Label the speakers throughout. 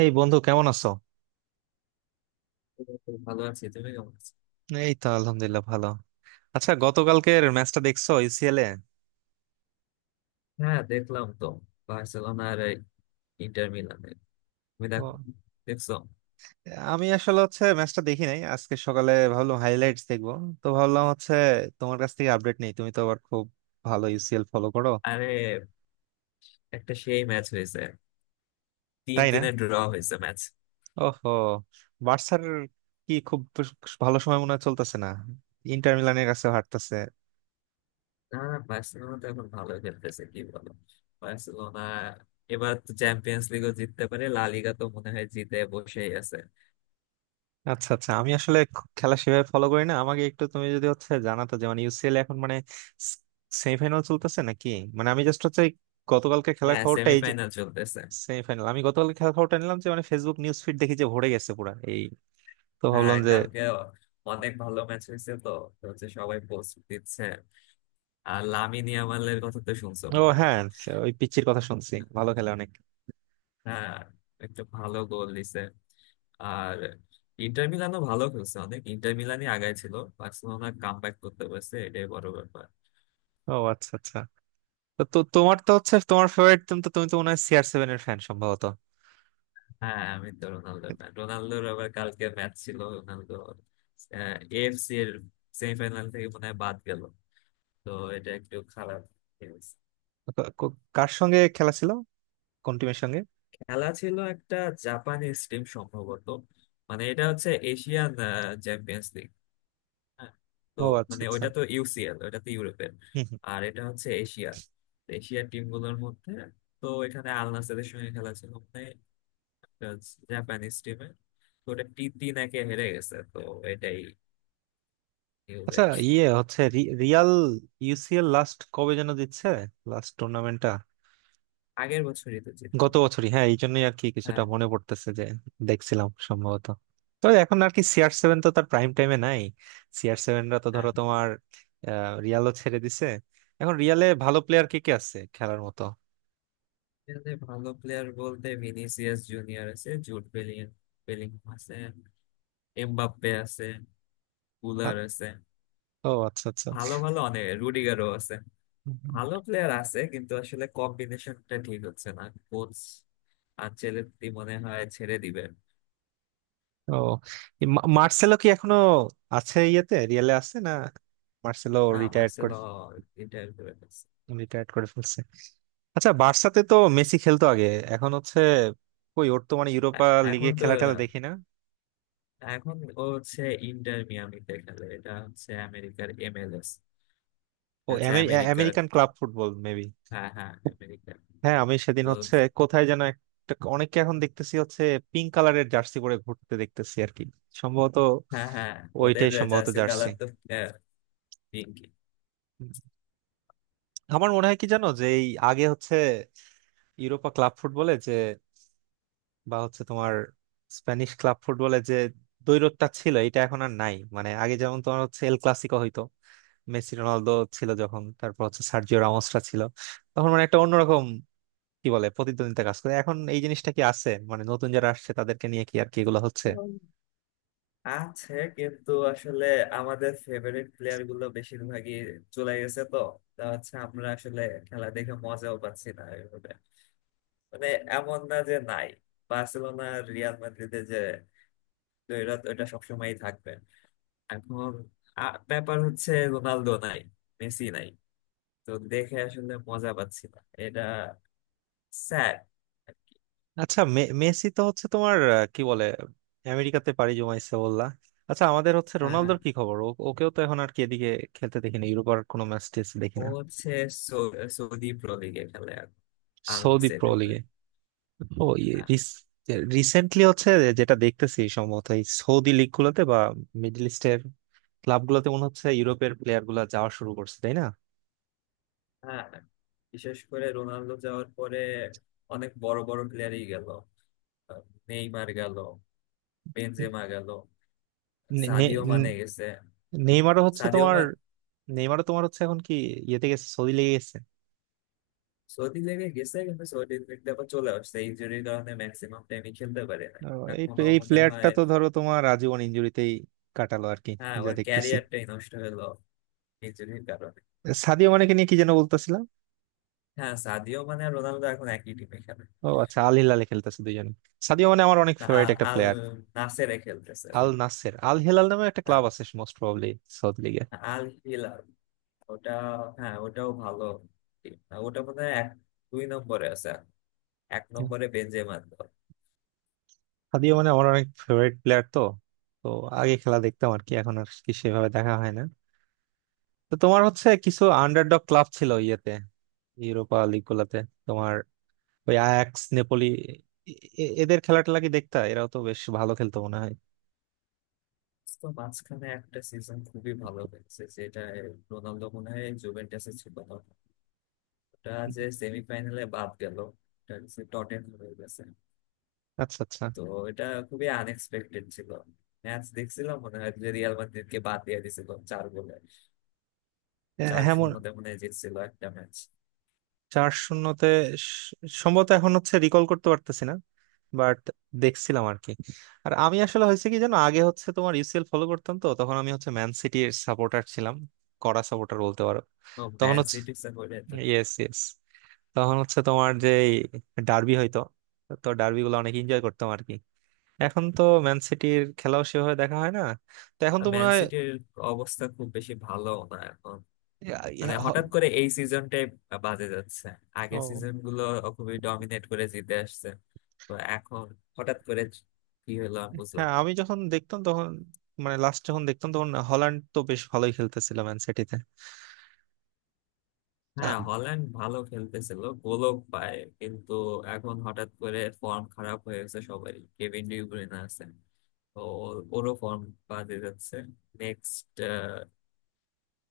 Speaker 1: এই বন্ধু কেমন আছো?
Speaker 2: এই তো ভালো আছি। তুমি কেমন আছো?
Speaker 1: এই তো আলহামদুলিল্লাহ ভালো। আচ্ছা, গতকালকের ম্যাচটা দেখছো ইউসিএল এ?
Speaker 2: হ্যাঁ, দেখলাম তো। বার্সেলোনা আর ইন্টার মিলানের। তুমি দেখো,
Speaker 1: ও,
Speaker 2: দেখছো?
Speaker 1: আমি আসলে ম্যাচটা দেখি নাই। আজকে সকালে ভাবলাম হাইলাইটস দেখবো। তো ভাবলাম তোমার কাছ থেকে আপডেট নেই, তুমি তো আবার খুব ভালো ইউসিএল ফলো করো।
Speaker 2: আরে, একটা সেই ম্যাচ হয়েছে। তিন
Speaker 1: তাই না?
Speaker 2: তিনে ড্র হয়েছে ম্যাচ।
Speaker 1: ওহো, বার্সার কি খুব ভালো সময় মনে হয় চলতেছে না, ইন্টার মিলানের কাছে হারতেছে।
Speaker 2: না না, বার্সেলোনা তো এখন ভালো খেলতেছে, কি বলো? বার্সেলোনা এবার তো চ্যাম্পিয়ন্স লিগও জিততে পারে, লা লিগা তো মনে হয় জিতে বসেই আছে।
Speaker 1: আচ্ছা আচ্ছা, আমি আসলে খেলা সেভাবে ফলো করি না। আমাকে একটু তুমি যদি জানাতো যে মানে ইউসিএল এখন মানে সেমিফাইনাল চলতেছে নাকি? মানে আমি জাস্ট এই গতকালকে খেলার
Speaker 2: হ্যাঁ,
Speaker 1: খবরটা এই যে
Speaker 2: সেমিফাইনাল চলতেছে।
Speaker 1: সেমিফাইনাল, আমি গতকালকে খেলার খবরটা নিলাম যে মানে ফেসবুক নিউজ ফিড দেখি যে ভরে গেছে পুরা এই। তো
Speaker 2: হ্যাঁ,
Speaker 1: ভাবলাম যে
Speaker 2: কালকে অনেক ভালো ম্যাচ হয়েছে তো। তো হচ্ছে সবাই পোস্ট দিচ্ছে। আর লামিন ইয়ামালের কথা তো শুনছো
Speaker 1: ও
Speaker 2: মনে হয়।
Speaker 1: হ্যাঁ, ওই পিচ্চির কথা শুনছি, ভালো খেলে অনেক।
Speaker 2: হ্যাঁ, একটা ভালো গোল দিছে। আর ইন্টার মিলানও ভালো খেলছে অনেক। ইন্টার মিলানই আগায় ছিল, বার্সেলোনা কাম ব্যাক করতে পারছে, এটাই বড় ব্যাপার।
Speaker 1: ও আচ্ছা আচ্ছা। তো তো তোমার তো তোমার ফেভারিট টিম, তো তুমি তো মনে হয় সিআর সেভেন এর ফ্যান সম্ভবত।
Speaker 2: হ্যাঁ, আমি তো রোনালদো ফ্যান। রোনালদোর আবার কালকে ম্যাচ ছিল। রোনালদো এএফসি এর সেমিফাইনাল থেকে মনে হয় বাদ গেল। তো এটা একটু খারাপ news।
Speaker 1: কার সঙ্গে খেলা ছিল? কোন টিমের সঙ্গে?
Speaker 2: খেলা ছিল একটা জাপানিজ টিম সম্ভবত। মানে এটা হচ্ছে এশিয়ান চ্যাম্পিয়ন্স। হ্যাঁ। তো
Speaker 1: ও আচ্ছা
Speaker 2: মানে
Speaker 1: আচ্ছা।
Speaker 2: ওইটা তো ইউসিএল, ওইটা তো ইউরোপের। আর এটা হচ্ছে এশিয়ার। তো এশিয়ার টিম গুলোর মধ্যে, তো এখানে আল নাসেরের সঙ্গে খেলা ছিল, মানে জাপানিজ টিমে। তো ওটা 3-1-এ হেরে গেছে তো। এটাই নিউজ
Speaker 1: আচ্ছা
Speaker 2: আর কি।
Speaker 1: ইয়ে হচ্ছে রিয়াল ইউসিএল লাস্ট কবে যেন দিচ্ছে, লাস্ট টুর্নামেন্টটা?
Speaker 2: আগের বছরই তো জিতলো।
Speaker 1: গত বছরই, হ্যাঁ, এই জন্যই আর কি কিছুটা
Speaker 2: হ্যাঁ।
Speaker 1: মনে পড়তেছে যে দেখছিলাম সম্ভবত। তো এখন আর কি সিআর সেভেন তো তার প্রাইম টাইমে নাই। সিআর সেভেনরা তো ধরো
Speaker 2: আর
Speaker 1: তোমার রিয়ালও ছেড়ে দিছে। এখন রিয়ালে ভালো প্লেয়ার কে কে আছে খেলার মতো?
Speaker 2: এখানে ভালো প্লেয়ার বলতে ভিনিসিয়াস জুনিয়র আছে, জুড বেলিং, বেলিংহাম আছে, এমবাপ্পে আছে,
Speaker 1: আ-
Speaker 2: কুলার আছে,
Speaker 1: ও আচ্ছা আচ্ছা।
Speaker 2: ভালো ভালো অনেক, রুডিগারও আছে।
Speaker 1: হুম।
Speaker 2: ভালো প্লেয়ার আছে কিন্তু আসলে কম্বিনেশনটা ঠিক হচ্ছে না। কোচ আনচেলত্তি মনে হয় ছেড়ে দিবেন।
Speaker 1: ও এই মার্সেলো কি এখনো আছে ইয়েতে, রিয়ালে আছে না? মার্সেলো
Speaker 2: না,
Speaker 1: রিটায়ার্ড,
Speaker 2: মার্সেলো ইন্টার করে ফেলছে।
Speaker 1: রিটায়ার্ড করে ফেলছে? আচ্ছা, বার্সাতে তো মেসি খেলতো আগে, এখন হচ্ছে কই? ওর তো মানে
Speaker 2: এ-
Speaker 1: ইউরোপা লিগে
Speaker 2: এখন তো,
Speaker 1: খেলা টেলা দেখি না।
Speaker 2: এখন ও হচ্ছে ইন্টার মিয়ামিতে খেলে, এটা হচ্ছে আমেরিকার এমএলএস। এটা
Speaker 1: ও
Speaker 2: হচ্ছে আমেরিকার।
Speaker 1: American club football maybe.
Speaker 2: হ্যাঁ হ্যাঁ, আমেরিকার।
Speaker 1: হ্যাঁ, আমি সেদিন
Speaker 2: তো
Speaker 1: কোথায় যেন একটা অনেককে এখন দেখতেছি পিঙ্ক কালারের জার্সি পরে ঘুরতে দেখতেছি আর কি, সম্ভবত
Speaker 2: হ্যাঁ হ্যাঁ, ওদের
Speaker 1: ওইটাই সম্ভবত
Speaker 2: জার্সির
Speaker 1: জার্সি।
Speaker 2: কালার তো আহ, পিঙ্কি।
Speaker 1: আমার মনে হয় কি জানো, যে এই আগে ইউরোপা ক্লাব ফুটবলে যে বা তোমার স্প্যানিশ ক্লাব ফুটবলে যে দ্বৈরথটা ছিল এটা এখন আর নাই। মানে আগে যেমন তোমার এল ক্লাসিকো হইতো, মেসি রোনালদো ছিল যখন, তারপর সার্জিও রামোসরা ছিল তখন, মানে একটা অন্যরকম কি বলে প্রতিদ্বন্দ্বিতা কাজ করে, এখন এই জিনিসটা কি আছে মানে নতুন যারা আসছে তাদেরকে নিয়ে কি আর কি এগুলো হচ্ছে?
Speaker 2: আছে কিন্তু আসলে আমাদের ফেভারিট প্লেয়ার গুলো বেশিরভাগই চলে গেছে তো। তা হচ্ছে আমরা আসলে খেলা দেখে মজাও পাচ্ছি না ওইভাবে। মানে এমন না যে নাই। বার্সেলোনা আর রিয়াল মাদ্রিদে যে দ্বৈরথ, ওইটা সবসময়ই থাকবে। এখন ব্যাপার হচ্ছে রোনালদো নাই, মেসি নাই। তো দেখে আসলে মজা পাচ্ছি না। এটা স্যাড।
Speaker 1: আচ্ছা, মেসি তো তোমার কি বলে আমেরিকাতে পাড়ি জমাইছে বললা। আচ্ছা, আমাদের
Speaker 2: হ্যাঁ হ্যাঁ।
Speaker 1: রোনালদোর কি খবর? ওকেও তো এখন আর কি এদিকে খেলতে দেখিনি, ইউরোপার কোনো ম্যাচ দেখি
Speaker 2: ও
Speaker 1: না।
Speaker 2: হচ্ছে সৌদি প্রো লিগে খেলে, আর আল
Speaker 1: সৌদি প্রো
Speaker 2: নাসেরের হয়ে।
Speaker 1: লিগে? ও,
Speaker 2: হ্যাঁ
Speaker 1: রিসেন্টলি যেটা দেখতেছি সম্ভবত এই সৌদি লিগ গুলোতে বা মিডল ইস্টের ক্লাব গুলোতে মনে হচ্ছে ইউরোপের প্লেয়ার গুলা যাওয়া শুরু করছে, তাই না?
Speaker 2: হ্যাঁ। বিশেষ করে রোনালদো যাওয়ার পরে অনেক বড় বড় প্লেয়ারই গেল। আহ, নেইমার গেল, বেনজেমা গেল,
Speaker 1: নে- নে-
Speaker 2: সাদিও
Speaker 1: নে-
Speaker 2: মানে গেছে,
Speaker 1: নেইমারও
Speaker 2: সাদিও
Speaker 1: তোমার,
Speaker 2: মান
Speaker 1: নেইমারও তোমার এখন কি ইয়েতে গেছে, সৌদি লেগে গেছে।
Speaker 2: সৌদি লেগে গেছে, কিন্তু সৌদি লিগে আবার চলে আসছে, ইনজুরির কারণে ম্যাক্সিমাম টাইমই খেলতে পারে না
Speaker 1: এই
Speaker 2: এখনো
Speaker 1: এই
Speaker 2: মনে
Speaker 1: প্লেয়ারটা
Speaker 2: হয়।
Speaker 1: তো ধরো তোমার আজীবন ইনজুরিতেই কাটালো আর কি,
Speaker 2: হ্যাঁ,
Speaker 1: যা
Speaker 2: ওর
Speaker 1: দেখতেছি।
Speaker 2: ক্যারিয়ারটাই নষ্ট হলো ইনজুরির কারণে।
Speaker 1: সাদিও মানেকে নিয়ে কি যেন বলতেছিলাম।
Speaker 2: হ্যাঁ, সাদিও মানে আর রোনালদো এখন একই টিমে খেলে।
Speaker 1: ও আচ্ছা, আল হিলালে খেলতেছে দুইজনে? সাদিও মানে আমার অনেক
Speaker 2: না,
Speaker 1: ফেভারিট
Speaker 2: আল
Speaker 1: একটা
Speaker 2: আল
Speaker 1: প্লেয়ার।
Speaker 2: নাসেরে খেলতেছে।
Speaker 1: আল নাসের আল হিলাল নামে একটা
Speaker 2: হ্যাঁ,
Speaker 1: ক্লাব আছে মোস্ট প্রবাবলি সৌদি লিগে।
Speaker 2: Al Hilal. ওটা, হ্যাঁ ওটাও ভালো team না। ওটা মনে হয় এক দুই নম্বরে আছে, এক নম্বরে বেনজেমার।
Speaker 1: সাদিও মানে আমার অনেক ফেভারিট প্লেয়ার তো, তো আগে খেলা দেখতাম আর কি, এখন আর কি সেভাবে দেখা হয় না। তো তোমার কিছু আন্ডারডগ ক্লাব ছিল ইয়েতে ইউরোপা লিগ গুলাতে, তোমার ওই আয়াক্স নেপোলি, এ- এদের খেলা টেলা কি দেখতা? এরাও তো বেশ ভালো খেলতো মনে হয়।
Speaker 2: তো মাঝখানে একটা সিজন খুবই ভালো হয়েছে যেটা, রোনালদো মনে হয় জুভেন্টাসে ছিল না ওটা, যে সেমিফাইনালে বাদ গেল। ওটা হচ্ছে টটেনহাম হয়ে গেছে।
Speaker 1: আচ্ছা আচ্ছা।
Speaker 2: তো এটা খুবই আনএক্সপেক্টেড ছিল। ম্যাচ দেখছিলাম মনে হয় যে রিয়াল মাদ্রিদকে বাদ দিয়ে দিয়েছিল 4 গোলে।
Speaker 1: এ,
Speaker 2: চার
Speaker 1: হ্যাঁ
Speaker 2: শূন্যতে মনে হয় জিতছিল একটা ম্যাচ।
Speaker 1: চার শূন্যতে? স- সম্ভবত, এখন রিকল করতে পারতেছি না, বাট দেখছিলাম আর কি। আর আমি আসলে হয়েছে কি জানো, আগে তোমার ইউসিএল ফলো করতাম, তো তখন আমি ম্যান সিটির সাপোর্টার ছিলাম, কড়া সাপোর্টার বলতে পারো।
Speaker 2: ও,
Speaker 1: তখন
Speaker 2: ম্যান
Speaker 1: হচ্ছে,
Speaker 2: সিটির সাপোর্টার তো।
Speaker 1: ইয়েস ইয়েস, তখন তোমার যে ডার্বি হইতো, তো ডার্বি গুলো অনেক এনজয় করতাম আর কি। এখন তো ম্যান সিটির খেলাও সেভাবে দেখা হয় না। তো এখন তো মনে
Speaker 2: ম্যান
Speaker 1: হয়
Speaker 2: সিটির অবস্থা খুব বেশি ভালো না এখন।
Speaker 1: ইয়া- ইয়া
Speaker 2: মানে
Speaker 1: হ-
Speaker 2: হঠাৎ করে এই সিজনটাই বাজে যাচ্ছে, আগের
Speaker 1: ও
Speaker 2: সিজন গুলো খুবই ডমিনেট করে জিতে আসছে। তো এখন হঠাৎ করে কি হলো আমি বুঝলাম
Speaker 1: হ্যাঁ,
Speaker 2: না।
Speaker 1: আমি যখন দেখতাম তখন মানে লাস্ট যখন দেখতাম তখন হল্যান্ড তো বেশ ভালোই খেলতেছিল ম্যান সিটিতে।
Speaker 2: হ্যাঁ, হল্যান্ড ভালো খেলতেছিল, গোলও পায়, কিন্তু এখন হঠাৎ করে ফর্ম খারাপ হয়ে গেছে সবারই। কেভিন ডি ব্রুইনে আছে, তো ওরও ফর্ম বাজে যাচ্ছে। নেক্সট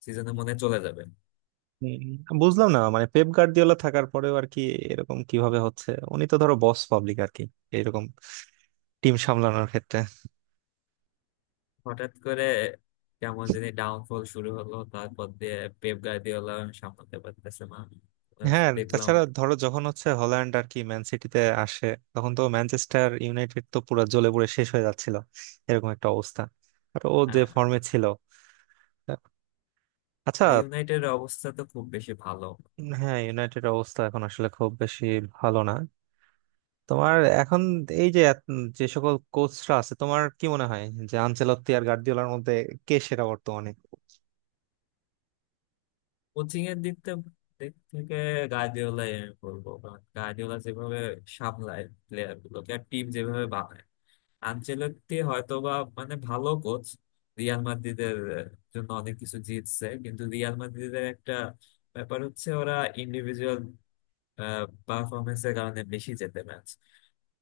Speaker 2: সিজনে মনে হয় চলে যাবে।
Speaker 1: হুম, বুঝলাম না মানে পেপ গার্দিওলা থাকার পরেও আর কি এরকম কিভাবে হচ্ছে। উনি তো ধরো বস পাবলিক আর কি এরকম টিম সামলানোর ক্ষেত্রে।
Speaker 2: হঠাৎ করে কেমন জানি ডাউনফল শুরু হলো, তারপর দিয়ে পেপ গার্দিওলা সামলাতে পারতেছে না।
Speaker 1: হ্যাঁ,
Speaker 2: দেখলাম।
Speaker 1: তাছাড়া ধরো যখন হল্যান্ড আর কি ম্যান সিটিতে আসে, তখন তো ম্যানচেস্টার ইউনাইটেড তো পুরো জ্বলে পুড়ে শেষ হয়ে যাচ্ছিল এরকম একটা অবস্থা, আর ও যে
Speaker 2: আহ,
Speaker 1: ফর্মে ছিল। আচ্ছা।
Speaker 2: ইউনাইটেড এর অবস্থা তো খুব বেশি ভালো।
Speaker 1: উম, হ্যাঁ ইউনাইটেড অবস্থা এখন আসলে খুব বেশি ভালো না। তোমার এখন এই যে যে সকল কোচরা আছে, তোমার কি মনে হয় যে আনচেলত্তি আর গার্দিওলার মধ্যে কে সেরা বর্তমানে?
Speaker 2: কোচিং এর দিক থেকে, দিক থেকে গার্দিওলাই আমি বলবো, কারণ গার্দিওলা যেভাবে সামলায় প্লেয়ার গুলোকে আর টিম যেভাবে বানায়। আনচেলত্তি হয়তো বা, মানে ভালো কোচ, রিয়াল মাদ্রিদের জন্য অনেক কিছু জিতছে, কিন্তু রিয়াল মাদ্রিদের একটা ব্যাপার হচ্ছে ওরা ইন্ডিভিজুয়াল পারফরমেন্সের কারণে বেশি জেতে ম্যাচ,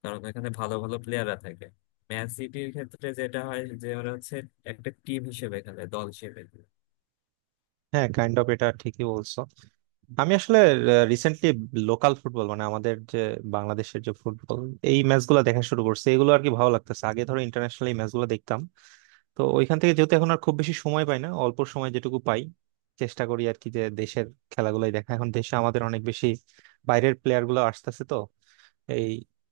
Speaker 2: কারণ এখানে ভালো ভালো প্লেয়াররা থাকে। ম্যান সিটির ক্ষেত্রে যেটা হয় যে ওরা হচ্ছে একটা টিম হিসেবে খেলে, দল হিসেবে।
Speaker 1: হ্যাঁ, কাইন্ড অফ এটা ঠিকই বলছো। আমি আসলে রিসেন্টলি লোকাল ফুটবল মানে আমাদের যে বাংলাদেশের যে ফুটবল, এই ম্যাচগুলো দেখা শুরু করছে, এগুলো আর কি ভালো লাগতেছে। আগে ধরো ইন্টারন্যাশনাল এই ম্যাচগুলো দেখতাম, তো ওইখান থেকে যেহেতু এখন আর খুব বেশি সময় পাই না, অল্প সময় যেটুকু পাই চেষ্টা করি আর কি যে দেশের খেলাগুলোই দেখা। এখন দেশে আমাদের অনেক বেশি বাইরের প্লেয়ার গুলো আসতেছে, তো এই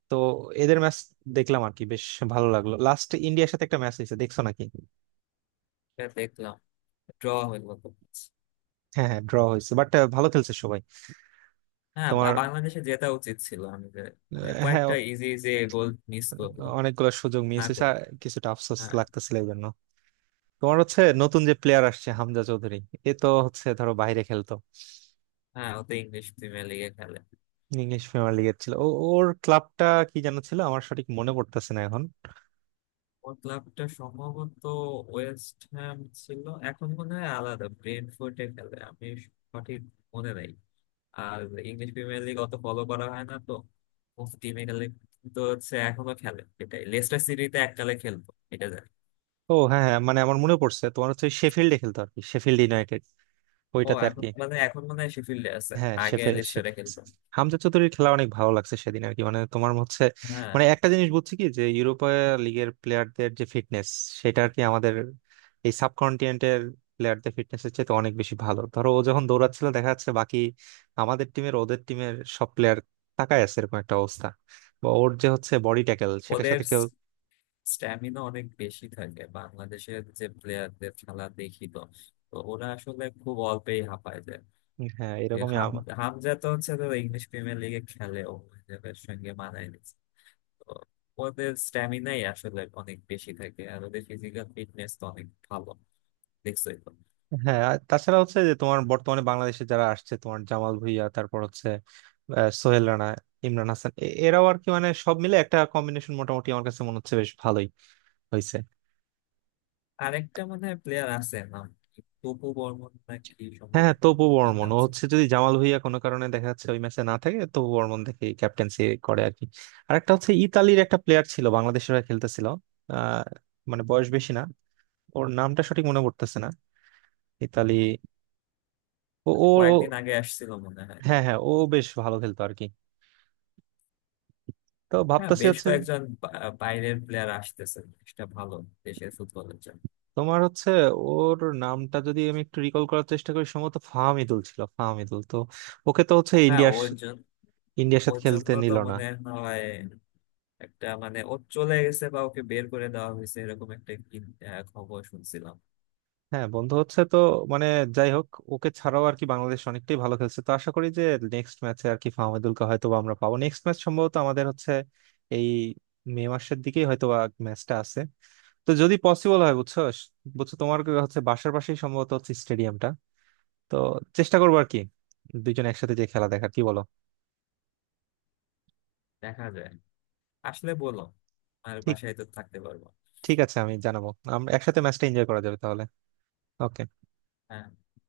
Speaker 1: তো এদের ম্যাচ দেখলাম আর কি, বেশ ভালো লাগলো। লাস্ট ইন্ডিয়ার সাথে একটা ম্যাচ হয়েছে, দেখছো নাকি?
Speaker 2: এটা দেখলাম, ড্র হইলো তো।
Speaker 1: হ্যাঁ হ্যাঁ, ড্র হয়েছে, বাট ভালো খেলছে সবাই।
Speaker 2: হ্যাঁ,
Speaker 1: তোমার
Speaker 2: বাংলাদেশে জেতা উচিত ছিল আমি। যে মানে
Speaker 1: হ্যাঁ,
Speaker 2: কয়েকটা ইজি ইজি গোল মিস করলো,
Speaker 1: অনেকগুলো সুযোগ মিস
Speaker 2: না
Speaker 1: হয়েছে,
Speaker 2: করলো।
Speaker 1: আর কিছুটা আফসোস
Speaker 2: হ্যাঁ
Speaker 1: লাগতেছিল এই জন্য। তোমার নতুন যে প্লেয়ার আসছে হামজা চৌধুরী, এ তো ধরো বাইরে খেলতো,
Speaker 2: হ্যাঁ, ওতে ইংলিশ প্রিমিয়ার লিগে খেলে।
Speaker 1: ইংলিশ প্রিমিয়ার লিগের ছিল ও। ওর ক্লাবটা কি জানো ছিল? আমার সঠিক মনে পড়তেছে না এখন।
Speaker 2: ওর ক্লাবটা সম্ভবত ওয়েস্ট হ্যাম ছিল। এখন মনে হয় আলাদা ব্রেন্টফোর্ডে খেলে, আমি সঠিক মনে নাই। আর ইংলিশ প্রিমিয়ার লিগ অত ফলো করা হয় না তো। টিমে খেলে, তো হচ্ছে এখনো খেলে এটাই, লেস্টার সিটিতে এককালে খেলতো এটা জানি।
Speaker 1: ও হ্যাঁ হ্যাঁ, মানে আমার মনে পড়ছে তোমার শেফিল্ডে খেলতো আর কি, শেফিল্ড ইউনাইটেড
Speaker 2: ও,
Speaker 1: ওইটাতে আর
Speaker 2: এখন
Speaker 1: কি।
Speaker 2: মানে এখন মনে হয় শেফিল্ডে আছে,
Speaker 1: হ্যাঁ,
Speaker 2: আগে
Speaker 1: শেফ।
Speaker 2: লেস্টারে খেলতো।
Speaker 1: হামজা চৌধুরীর খেলা অনেক ভালো লাগছে সেদিন আর কি, মানে তোমার হচ্ছে,
Speaker 2: হ্যাঁ,
Speaker 1: মানে একটা জিনিস বুঝছি কি, যে ইউরোপা লিগের প্লেয়ারদের যে ফিটনেস, সেটা আর কি আমাদের এই সাবকন্টিনেন্টের প্লেয়ারদের ফিটনেস এর চেয়ে অনেক বেশি ভালো। ধরো ও যখন দৌড়াচ্ছিল দেখা যাচ্ছে বাকি আমাদের টিমের ওদের টিমের সব প্লেয়ার তাকায় আছে এরকম একটা অবস্থা, বা ওর যে বডি ট্যাকেল সেটার
Speaker 2: ওদের
Speaker 1: সাথে কেউ।
Speaker 2: স্ট্যামিনা অনেক বেশি থাকে। বাংলাদেশের যে প্লেয়ারদের খেলা দেখি তো, তো ওরা আসলে খুব অল্পেই হাঁপায় যায়।
Speaker 1: হ্যাঁ,
Speaker 2: যে
Speaker 1: এরকমই।
Speaker 2: হাম হামজা তো হচ্ছে তো ইংলিশ প্রিমিয়ার লিগে খেলে, ও হিসেবের সঙ্গে মানায় নিচ্ছে। তো ওদের স্ট্যামিনাই আসলে অনেক বেশি থাকে, আর ওদের ফিজিক্যাল ফিটনেস তো অনেক ভালো, দেখছোই তো।
Speaker 1: হ্যাঁ আর তাছাড়া যে তোমার বর্তমানে বাংলাদেশে যারা আসছে, তোমার জামাল ভুঁইয়া, তারপর সোহেল রানা, ইমরান হাসান, এরাও আর কি মানে সব মিলে একটা কম্বিনেশন মোটামুটি আমার কাছে মনে হচ্ছে বেশ ভালোই হয়েছে।
Speaker 2: আরেকটা মনে হয় প্লেয়ার আছে, নাম কি? তপু বর্মন নাকি
Speaker 1: হ্যাঁ হ্যাঁ,
Speaker 2: সম্ভবত।
Speaker 1: তপু
Speaker 2: কি
Speaker 1: বর্মন,
Speaker 2: নাম
Speaker 1: ও
Speaker 2: ছিল?
Speaker 1: হচ্ছে যদি জামাল ভুঁইয়া কোনো কারণে দেখা যাচ্ছে ওই ম্যাচে না থাকে, তপু বর্মন দেখে ক্যাপ্টেন্সি করে আর কি। আর একটা হচ্ছে ইতালির একটা প্লেয়ার ছিল বাংলাদেশের হয়ে খেলতেছিল, আহ মানে বয়স বেশি না, ওর নামটা সঠিক মনে পড়তেছে না। ইতালি ও ও ও-
Speaker 2: কয়েকদিন আগে আসছিল মনে হয়।
Speaker 1: হ্যাঁ হ্যাঁ, ও বেশ ভালো খেলতো আর কি। তো
Speaker 2: হ্যাঁ,
Speaker 1: ভাবতেছি
Speaker 2: বেশ
Speaker 1: হচ্ছে,
Speaker 2: কয়েকজন বাইরের প্লেয়ার আসতেছে। এটা ভালো দেশের ফুটবলের জন্য।
Speaker 1: তোমার হচ্ছে, ওর নামটা যদি আমি একটু রিকল করার চেষ্টা করি সম্ভবত ফাহামিদুল ছিল, ফাহামিদুল তো। ওকে তো হচ্ছে
Speaker 2: হ্যাঁ,
Speaker 1: ইন্ডিয়ার
Speaker 2: ওর জন্য।
Speaker 1: ইন্ডিয়ার সাথে
Speaker 2: ওর
Speaker 1: খেলতে
Speaker 2: জন্য তো
Speaker 1: নিল না।
Speaker 2: মনে হয় একটা মানে, ও চলে গেছে বা ওকে বের করে দেওয়া হয়েছে এরকম একটা কি খবর শুনছিলাম।
Speaker 1: হ্যাঁ, বন্ধু হচ্ছে তো, মানে যাই হোক, ওকে ছাড়াও আর কি বাংলাদেশ অনেকটাই ভালো খেলছে, তো আশা করি যে নেক্সট ম্যাচে আর কি ফাহামিদুলকে হয়তো বা আমরা পাবো। নেক্সট ম্যাচ সম্ভবত আমাদের এই মে মাসের দিকেই হয়তো বা ম্যাচটা আছে। তো যদি পসিবল হয়, বুঝছো বুঝছো তোমার বাসার পাশেই সম্ভবত স্টেডিয়ামটা, তো চেষ্টা করবো আর কি, দুইজন একসাথে যে খেলা দেখার, কি বলো?
Speaker 2: দেখা যায় আসলে বলো। আর
Speaker 1: ঠিক
Speaker 2: বাসায় তো থাকতে পারবো।
Speaker 1: ঠিক আছে, আমি জানাবো, আমরা একসাথে ম্যাচটা এনজয় করা যাবে তাহলে। ওকে।
Speaker 2: হ্যাঁ।